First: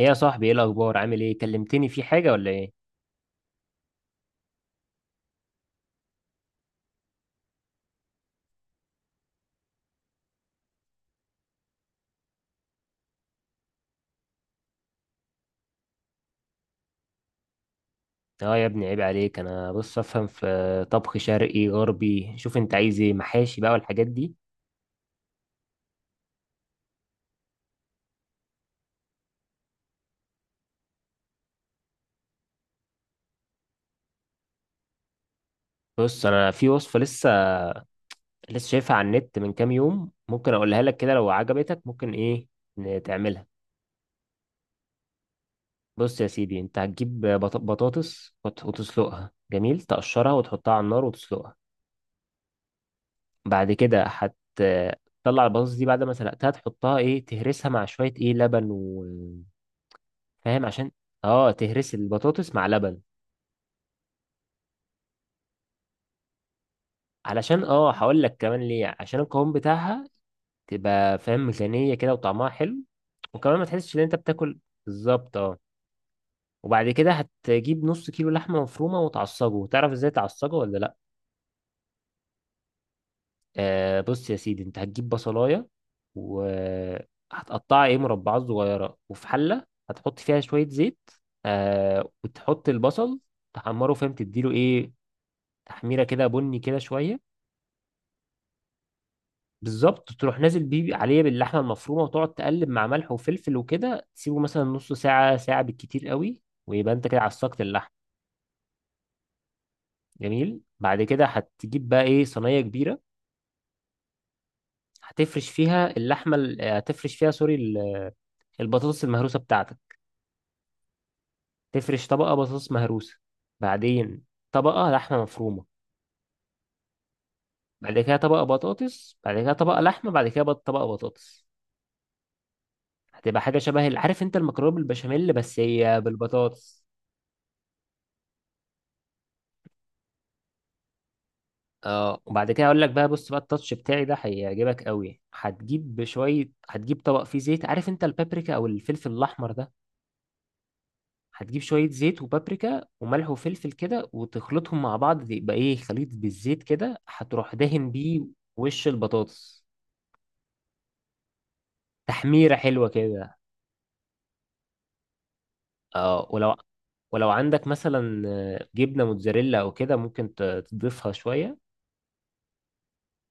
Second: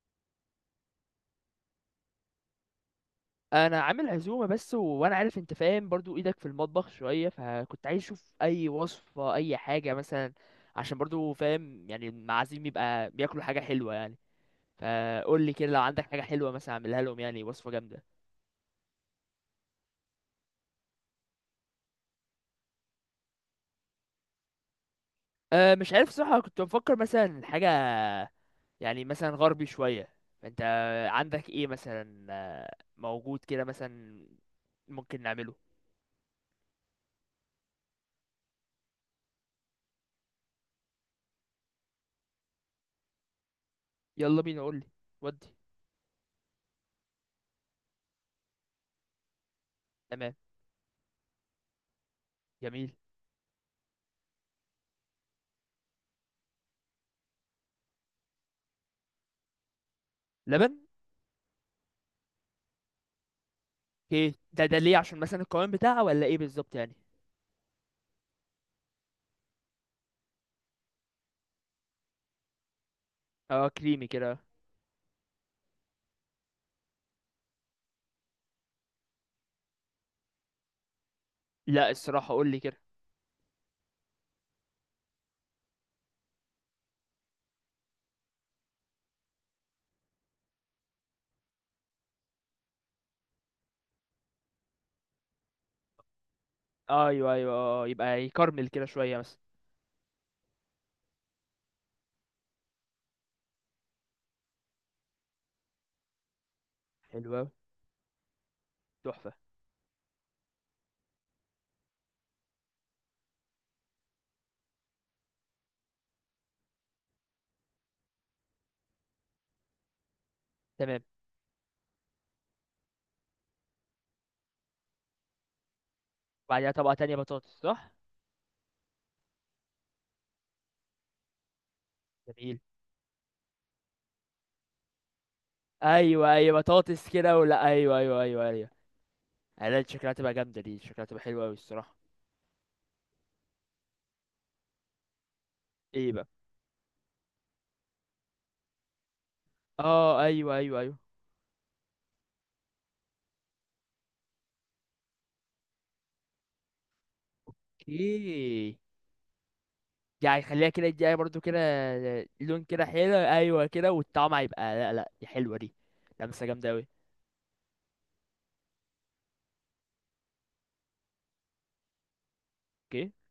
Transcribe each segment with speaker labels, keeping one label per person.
Speaker 1: ايه يا صاحبي، ايه الاخبار؟ عامل ايه؟ كلمتني في حاجه ولا ايه؟
Speaker 2: انا عامل عزومه بس و... وانا عارف انت فاهم برضو، ايدك في المطبخ شويه، فكنت عايز اشوف اي وصفه، اي حاجه مثلا. عشان برضو فاهم يعني، المعازيم يبقى بياكلوا حاجه حلوه يعني. فقول لي كده، لو عندك حاجه حلوه مثلا اعملها لهم، يعني وصفه جامده.
Speaker 1: اه يا ابني، عيب عليك. انا بص، افهم في طبخ شرقي غربي. شوف انت عايز ايه، محاشي بقى والحاجات دي؟
Speaker 2: مش عارف صراحه، كنت بفكر مثلا حاجه، يعني مثلا غربي شويه، فانت عندك ايه مثلا، موجود كده مثلا، ممكن نعمله؟
Speaker 1: بص، انا في وصفه لسه شايفها على النت من كام يوم. ممكن اقولها لك كده، لو عجبتك ممكن ايه، تعملها.
Speaker 2: يلا بينا، قول لي. ودي.
Speaker 1: بص يا سيدي، انت هتجيب بطاطس وتسلقها. جميل، تقشرها
Speaker 2: تمام.
Speaker 1: وتحطها على النار وتسلقها.
Speaker 2: جميل.
Speaker 1: بعد كده تطلع البطاطس دي بعد ما سلقتها، تحطها ايه، تهرسها مع شويه ايه لبن. فاهم؟
Speaker 2: لبن.
Speaker 1: عشان اه تهرس البطاطس مع لبن.
Speaker 2: ايه ده ليه؟ عشان مثلا القوام بتاعها ولا ايه بالظبط يعني؟
Speaker 1: علشان هقول لك كمان ليه، عشان القوام بتاعها تبقى فاهم غنية كده وطعمها حلو، وكمان ما
Speaker 2: اه،
Speaker 1: تحسش ان
Speaker 2: كريمي
Speaker 1: انت
Speaker 2: كده.
Speaker 1: بتاكل. بالظبط اه. وبعد كده هتجيب نص كيلو لحمة مفرومة وتعصجه. تعرف ازاي تعصجه ولا لا؟
Speaker 2: لا الصراحه، قول لي كده.
Speaker 1: آه، بص يا سيدي، انت هتجيب بصلاية وهتقطعها ايه، مربعات صغيرة، وفي حلة هتحط فيها شوية زيت. آه، وتحط البصل تحمره. فاهم؟ تديله ايه، تحميرة كده بني كده شوية.
Speaker 2: ايوه ايوه يبقى يكرمل كده شويه مثلا.
Speaker 1: بالظبط، تروح نازل بيه عليه باللحمه المفرومه، وتقعد تقلب مع ملح وفلفل وكده. تسيبه مثلا نص ساعه، ساعه بالكتير قوي، ويبقى انت كده
Speaker 2: حلو أوي،
Speaker 1: عصقت اللحم.
Speaker 2: تحفه.
Speaker 1: جميل، بعد كده هتجيب بقى ايه صينيه كبيره، هتفرش فيها، البطاطس المهروسه بتاعتك.
Speaker 2: تمام.
Speaker 1: تفرش طبقه بطاطس مهروسه، بعدين طبقه لحمه مفرومه،
Speaker 2: وبعديها طبقه تانية بطاطس، صح؟
Speaker 1: بعد كده طبقه بطاطس، بعد كده طبقه لحمه، بعد كده طبقه بطاطس.
Speaker 2: جميل.
Speaker 1: هتبقى حاجه شبه عارف انت المكرونه بالبشاميل، بس هي
Speaker 2: ايوه ايوه
Speaker 1: بالبطاطس.
Speaker 2: بطاطس كده، ولا ايوه ايوه ايوه ايوه. انا شكلها تبقى جامده دي، شكلها تبقى حلوه قوي الصراحه.
Speaker 1: اه، وبعد كده اقول لك بقى. بص بقى، التاتش بتاعي ده هيعجبك قوي. هتجيب
Speaker 2: ايه بقى؟
Speaker 1: شويه، هتجيب طبق فيه زيت. عارف انت البابريكا او الفلفل الاحمر ده؟
Speaker 2: اه ايوه ايوه ايوه.
Speaker 1: هتجيب شويه زيت وبابريكا وملح وفلفل كده، وتخلطهم مع بعض، يبقى ايه خليط بالزيت كده، هتروح دهن بيه
Speaker 2: اوكي.
Speaker 1: وش البطاطس.
Speaker 2: يعني خليها كده، يديها برضو كده.
Speaker 1: تحميره
Speaker 2: لون كده
Speaker 1: حلوه
Speaker 2: حلو،
Speaker 1: كده.
Speaker 2: ايوه كده، والطعم هيبقى، لا لا دي حلوه دي.
Speaker 1: اه
Speaker 2: لمسه
Speaker 1: ولو
Speaker 2: جامده قوي.
Speaker 1: ولو عندك مثلا جبنه موتزاريلا او كده، ممكن تضيفها شويه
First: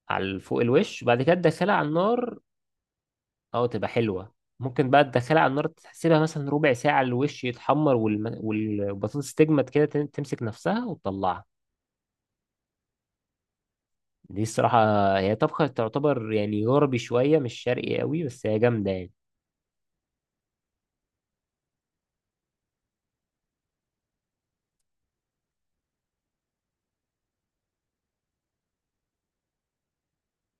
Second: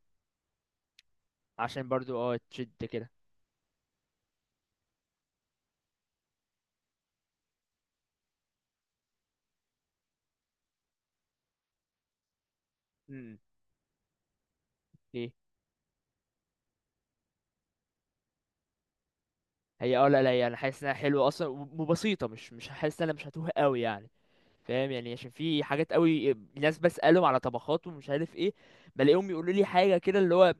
Speaker 1: على فوق الوش، بعد كده تدخلها على
Speaker 2: عشان برضو
Speaker 1: النار.
Speaker 2: اه تشد كده.
Speaker 1: اه تبقى حلوة. ممكن بقى تدخلها على النار، تسيبها مثلا ربع ساعة، الوش يتحمر والبطاطس تجمد كده، تمسك نفسها وتطلعها.
Speaker 2: امم.
Speaker 1: دي الصراحة.
Speaker 2: ايه
Speaker 1: هي طبخة تعتبر يعني غربي شوية، مش شرقي قوي، بس هي جامدة يعني.
Speaker 2: هي؟ اه لا لا، يعني حاسس انها حلوه اصلا و- وبسيطه، مش حاسس ان انا مش هتوه قوي يعني. فاهم يعني، عشان في حاجات قوي ناس بسالهم على طبخات ومش عارف ايه، بلاقيهم يقولوا لي حاجه كده اللي هو،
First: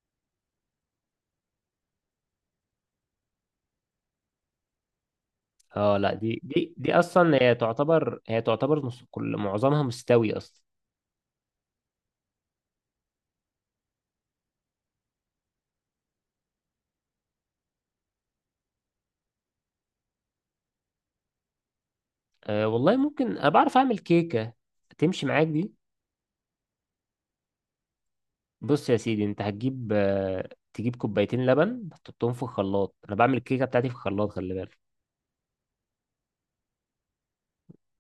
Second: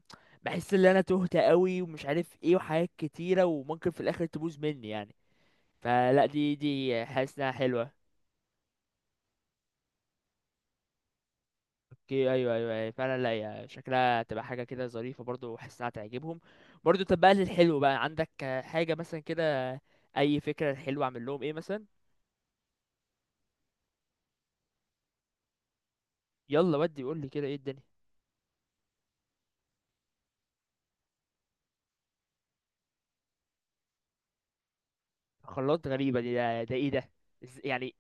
Speaker 2: بحس ان انا تهت قوي ومش عارف ايه وحاجات كتيره، وممكن في الاخر تبوظ مني يعني.
Speaker 1: اه لا،
Speaker 2: فلا،
Speaker 1: دي
Speaker 2: دي
Speaker 1: دي دي
Speaker 2: دي
Speaker 1: اصلا،
Speaker 2: حاسس انها
Speaker 1: هي
Speaker 2: حلوه.
Speaker 1: تعتبر هي تعتبر نص، كل معظمها مستوي اصلا.
Speaker 2: اوكي، ايوه ايوه أيوة، فعلا، لا هي شكلها تبقى حاجه كده ظريفه برضو، وحاسسها تعجبهم. برضو، طب بقى للحلو بقى، عندك حاجه مثلا كده؟ اي فكره حلوه اعمل لهم ايه مثلا؟
Speaker 1: أه والله، ممكن انا بعرف اعمل كيكة تمشي معاك دي.
Speaker 2: يلا ودي، قول لي كده ايه الدنيا.
Speaker 1: بص يا سيدي، انت هتجيب آه، تجيب كوبايتين لبن تحطهم في الخلاط. انا بعمل الكيكة بتاعتي في الخلاط، خلي بالك.
Speaker 2: خلاط؟ غريبه دي. ده ايه ده؟ يعني،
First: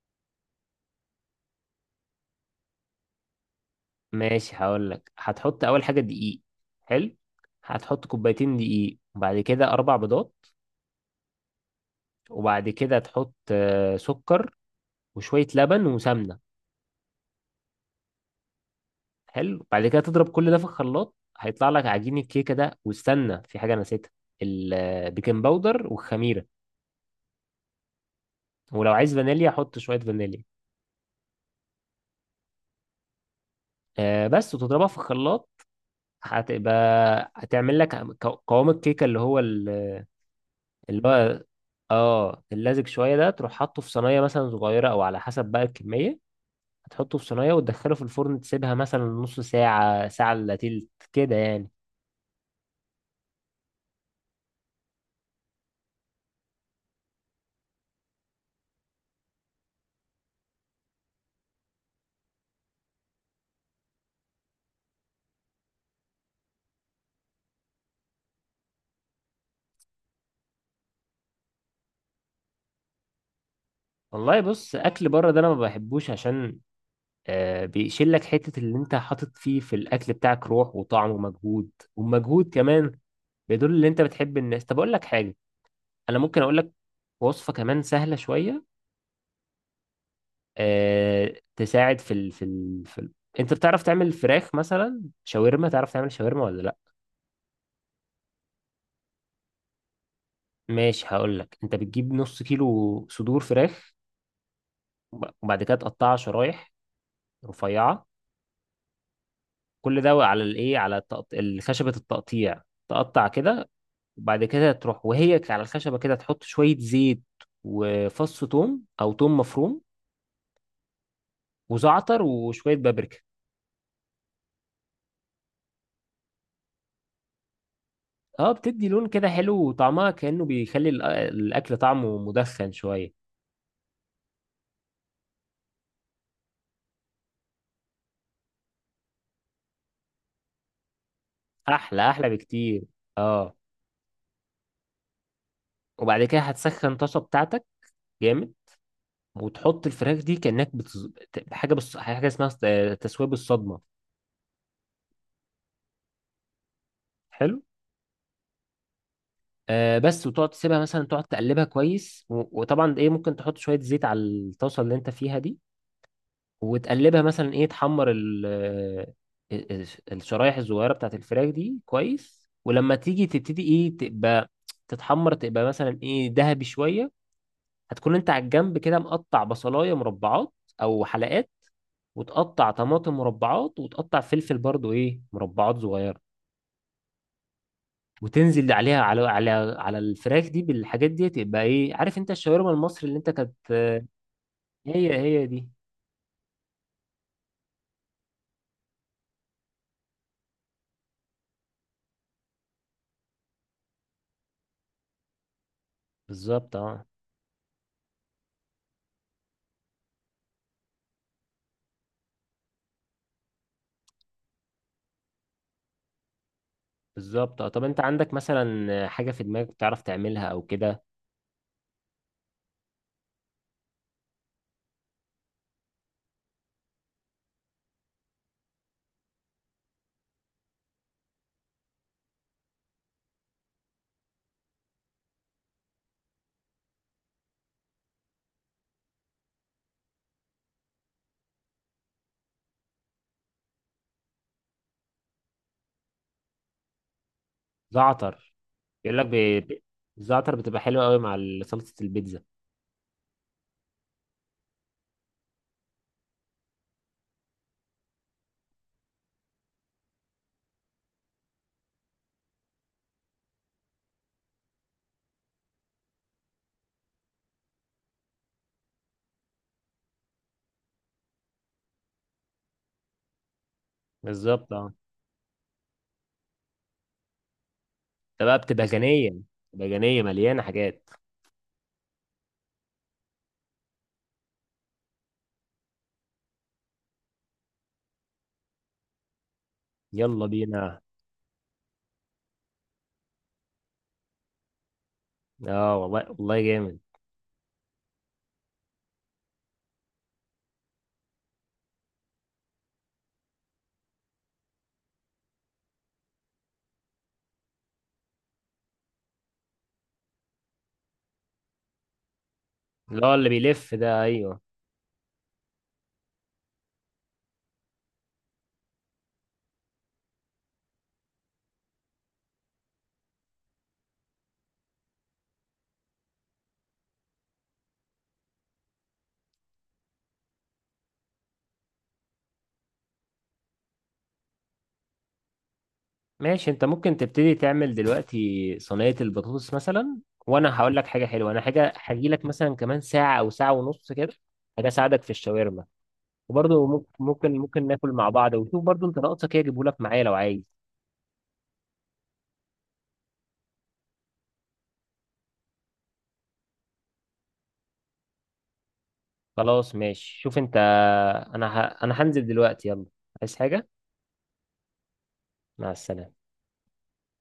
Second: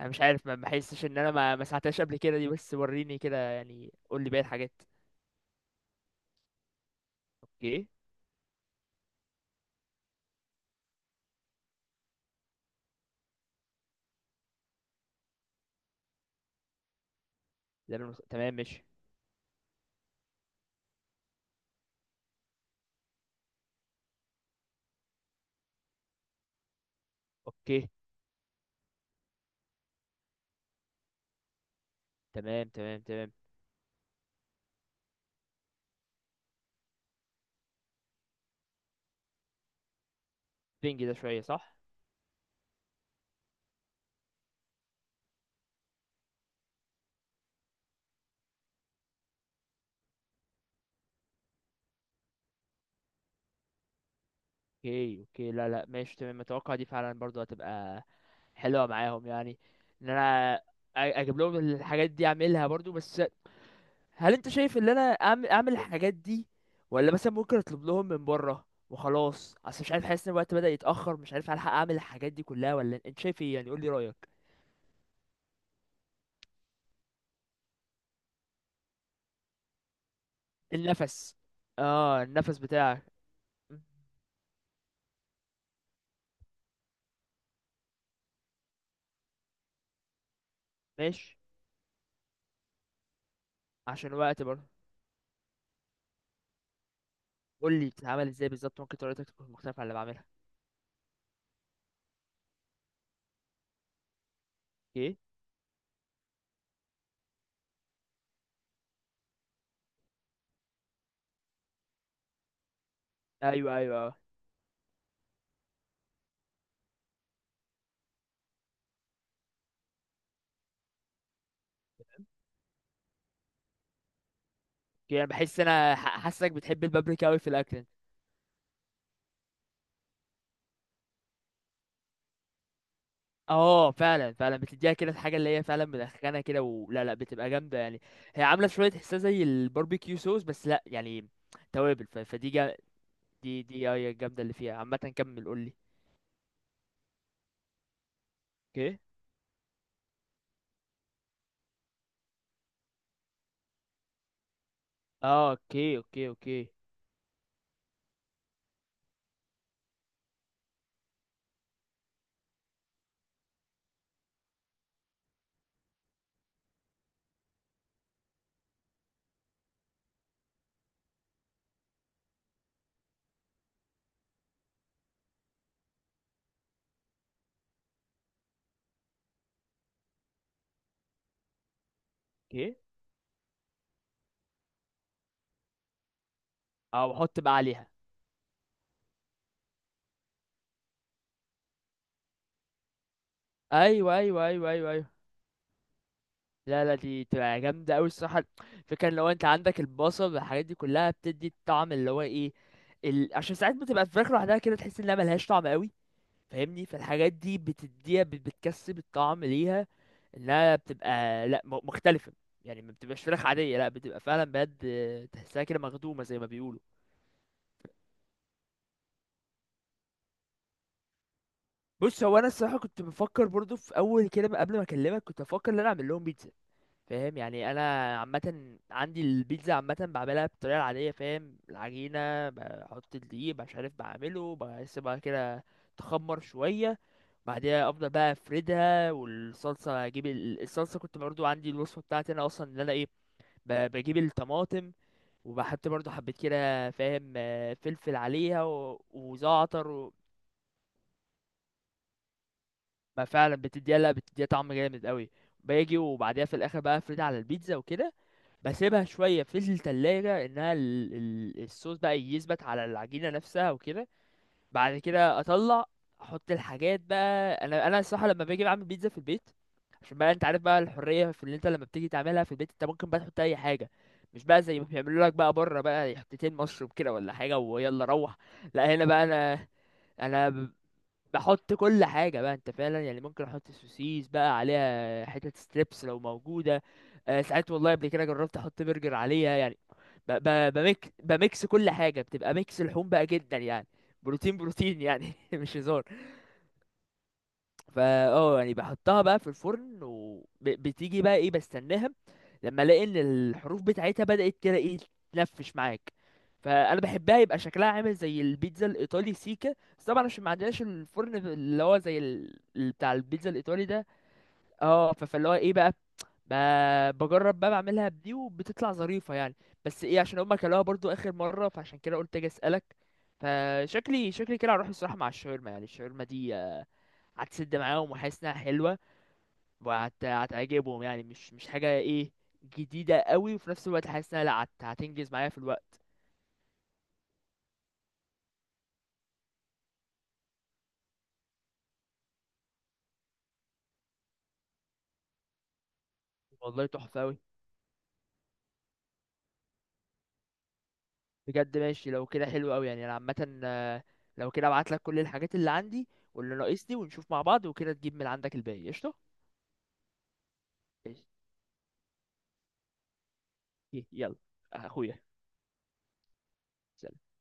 Speaker 2: انا مش عارف، ما بحسش ان انا ما ساعدتهاش قبل كده دي، بس وريني كده يعني، قول لي باقي
Speaker 1: ماشي،
Speaker 2: الحاجات.
Speaker 1: هقول لك. هتحط اول حاجه دقيق. حلو،
Speaker 2: اوكي.
Speaker 1: هتحط كوبايتين دقيق، وبعد كده اربع بيضات، وبعد كده تحط سكر وشويه لبن وسمنه.
Speaker 2: تمام ماشي.
Speaker 1: حلو، بعد كده تضرب كل ده في الخلاط، هيطلع لك عجين الكيكه ده. واستنى، في حاجه نسيتها، البيكنج باودر والخميره.
Speaker 2: اوكي.
Speaker 1: ولو عايز فانيليا حط شويه فانيليا.
Speaker 2: تمام تمام تمام.
Speaker 1: بس، وتضربها في الخلاط، هتبقى هتعمل لك قوام الكيكه اللي هو اللي
Speaker 2: بينج ده شويه
Speaker 1: هو
Speaker 2: صح.
Speaker 1: اه اللزج شويه ده. تروح حاطه في صينيه مثلا صغيره، او على حسب بقى الكميه، هتحطه في صينيه وتدخله في الفرن. تسيبها مثلا نص ساعه، ساعه الا تلت كده يعني.
Speaker 2: اوكي اوكي، لا لا ماشي تمام، اتوقع دي فعلا برضو هتبقى حلوه معاهم يعني. ان انا اجيب لهم الحاجات دي اعملها برضو، بس هل انت شايف ان انا اعمل الحاجات دي، ولا مثلا ممكن اطلب لهم من بره وخلاص؟ اصل مش عارف، حاسس ان الوقت بدأ يتأخر، مش عارف هلحق اعمل الحاجات دي كلها ولا، انت شايف ايه يعني، قول لي رأيك.
Speaker 1: والله بص، اكل بره ده انا ما بحبوش، عشان بيشيل لك حته اللي انت حاطط فيه في الاكل بتاعك، روح وطعم
Speaker 2: النفس.
Speaker 1: ومجهود.
Speaker 2: اه،
Speaker 1: والمجهود
Speaker 2: النفس
Speaker 1: كمان
Speaker 2: بتاعك.
Speaker 1: بيدل
Speaker 2: م-
Speaker 1: ان انت بتحب الناس. طب اقول لك حاجه، انا ممكن اقول لك وصفه كمان سهله شويه
Speaker 2: ماشي.
Speaker 1: تساعد انت بتعرف تعمل
Speaker 2: عشان الوقت
Speaker 1: فراخ
Speaker 2: برضه،
Speaker 1: مثلا شاورما؟ تعرف تعمل شاورما ولا لا؟
Speaker 2: قول لي بتتعمل ازاي بالظبط، ممكن طريقتك تكون مختلفة عن اللي بعملها.
Speaker 1: ماشي، هقول لك. انت بتجيب نص كيلو صدور فراخ،
Speaker 2: اوكي.
Speaker 1: وبعد كده تقطعها شرايح رفيعه. كل ده على الايه، خشبه التقطيع، تقطع كده.
Speaker 2: ايوه ايوه أه.
Speaker 1: وبعد كده تروح وهي على الخشبه كده، تحط شويه زيت وفص ثوم او ثوم مفروم وزعتر وشويه بابريكا.
Speaker 2: يعني بحس انا حاسك بتحب البابريكا قوي في الاكل.
Speaker 1: اه، بتدي لون كده حلو، وطعمها كأنه بيخلي الاكل طعمه مدخن شويه.
Speaker 2: اه فعلا فعلا، بتديها كده الحاجه اللي هي فعلا مدخنه كده، ولا لا بتبقى جامده يعني؟ هي عامله شويه تحسها زي الباربيكيو صوص، بس لا يعني توابل.
Speaker 1: احلى احلى بكتير. اه،
Speaker 2: دي هي الجامده اللي فيها عامه، كمل قول لي.
Speaker 1: وبعد كده هتسخن طاسه بتاعتك جامد.
Speaker 2: اوكي.
Speaker 1: وتحط الفراخ دي كانك بتز... حاجه بص... حاجه اسمها ص- آه، تسويه بالصدمه.
Speaker 2: اه اوكي اوكي اوكي.
Speaker 1: حلو. بس، وتقعد تسيبها مثلا، تقعد تقلبها كويس، و... وطبعا ايه ممكن تحط شويه زيت على الطاسه اللي انت فيها دي. وتقلبها مثلا ايه، تحمر ال- الشرايح الصغيره بتاعت الفراخ دي كويس. ولما تيجي تبتدي ايه تبقى تتحمر، تبقى مثلا ايه ذهبي شويه. هتكون انت على الجنب كده مقطع بصلايه مربعات او حلقات، وتقطع
Speaker 2: اوكي.
Speaker 1: طماطم مربعات، وتقطع فلفل برضو ايه مربعات صغيره.
Speaker 2: اه، واحط بقى عليها.
Speaker 1: وتنزل عليها على الفراخ دي بالحاجات دي. تبقى ايه، عارف انت الشاورما المصري اللي انت كانت،
Speaker 2: ايوه ايوه ايوه ايوه،
Speaker 1: هي
Speaker 2: أيوة.
Speaker 1: هي دي.
Speaker 2: لا لا، دي تبقى جامدة أوي الصراحة. فكرة! لو أنت عندك البصل والحاجات دي كلها، بتدي الطعم اللي هو إيه، عشان ساعات بتبقى الفراخ لوحدها كده تحس إنها ملهاش طعم أوي،
Speaker 1: بالظبط
Speaker 2: فاهمني؟
Speaker 1: اه.
Speaker 2: فالحاجات دي بتديها، بتكسب الطعم ليها، إنها بتبقى لأ مختلفة. يعني ما بتبقاش فراخ عادية، لأ بتبقى فعلا بجد، تحسها كده مخدومة زي ما بيقولوا.
Speaker 1: بالظبط اه، طب انت عندك مثلا حاجه في دماغك بتعرف تعملها او كده؟
Speaker 2: بص، هو أنا الصراحة كنت بفكر برضو في أول كده قبل ما أكلمك، كنت بفكر إن أنا أعمل لهم بيتزا، فاهم يعني، انا عامه عندي البيتزا، عامه بعملها بالطريقه العاديه، فاهم؟ العجينه بحط الدقيق، مش عارف بعمله، بسيبها كده تخمر شويه، بعدها افضل بقى افردها، والصلصه اجيب الصلصه، كنت برضو عندي الوصفه بتاعتي انا اصلا، ان انا ايه، بجيب الطماطم، وبحط برضو حبيت كده فاهم، فلفل
Speaker 1: زعتر،
Speaker 2: عليها و-
Speaker 1: بيقول لك
Speaker 2: وزعتر
Speaker 1: الزعتر بتبقى حلوه قوي مع صلصه البيتزا.
Speaker 2: ما فعلا بتديها، لا بتديها طعم جامد قوي. باجي وبعدها في الاخر بقى افردها على البيتزا وكده، بسيبها شويه في التلاجة، انها الصوص بقى يثبت على العجينه نفسها وكده. بعد كده اطلع احط الحاجات، بقى انا الصراحه لما باجي بعمل بيتزا في البيت، عشان بقى انت عارف بقى الحريه في اللي انت لما بتيجي تعملها في البيت، انت ممكن بقى تحط اي حاجه، مش بقى
Speaker 1: بالظبط
Speaker 2: زي ما
Speaker 1: اه.
Speaker 2: بيعملوا لك بقى بره، بقى حتتين مشروب كده ولا حاجه ويلا روح.
Speaker 1: ده بقى بتبقى
Speaker 2: لا هنا بقى
Speaker 1: غنيه.
Speaker 2: انا
Speaker 1: بتبقى غنيه مليانه
Speaker 2: انا
Speaker 1: حاجات.
Speaker 2: بحط كل حاجة، بقى انت فعلا يعني ممكن احط سوسيس بقى عليها، حتة ستريبس لو موجودة، آه ساعات والله قبل كده جربت احط برجر عليها يعني، ب
Speaker 1: يلا
Speaker 2: ب
Speaker 1: بينا.
Speaker 2: بميك بميكس كل حاجة، بتبقى ميكس لحوم بقى جدا يعني، بروتين بروتين يعني، مش
Speaker 1: اه
Speaker 2: هزار.
Speaker 1: والله والله جامد.
Speaker 2: فا اه يعني بحطها بقى في الفرن، وبتيجي بقى ايه، بستناها لما الاقي ان الحروف بتاعتها بدأت كده ايه، تنفش معاك، فانا بحبها، يبقى شكلها عامل زي البيتزا الايطالي سيكا، بس طبعا عشان ما عندناش الفرن اللي هو زي بتاع
Speaker 1: اللي هو اللي
Speaker 2: البيتزا الايطالي
Speaker 1: بيلف
Speaker 2: ده.
Speaker 1: ده، ايوه.
Speaker 2: اه فاللي هو ايه بقى، بجرب بقى بعملها بدي، وبتطلع ظريفة يعني، بس ايه عشان هما كلوها برضو اخر مرة، فعشان كده قلت اجي اسألك. فشكلي كده هروح الصراحة مع الشاورما يعني، الشاورما دي هتسد معاهم، وحاسس انها حلوة، هتعجبهم يعني، مش حاجة ايه جديدة قوي، وفي نفس الوقت حاسس انها لا، هتنجز معايا في الوقت.
Speaker 1: ماشي، انت ممكن تبتدي تعمل دلوقتي صينية البطاطس مثلا، وانا هقول لك حاجة حلوة. انا حاجة هجي لك مثلا كمان ساعة او ساعة ونص كده، حاجة اساعدك في الشاورما.
Speaker 2: والله
Speaker 1: وبرضه ممكن
Speaker 2: تحفة قوي
Speaker 1: ممكن ممكن ناكل مع بعض، وشوف برضه انت ناقصك ايه اجيبه لك معايا لو عايز.
Speaker 2: بجد، ماشي لو كده حلو قوي يعني، انا عامة، لو كده ابعت لك كل الحاجات اللي عندي واللي ناقصني، ونشوف مع بعض، وكده تجيب من عندك الباقي، قشطة.
Speaker 1: خلاص، ماشي، شوف انت.
Speaker 2: قشطة.
Speaker 1: انا هنزل دلوقتي. يلا، عايز حاجة؟
Speaker 2: يلا اخويا.
Speaker 1: مع السلامة.
Speaker 2: سلام.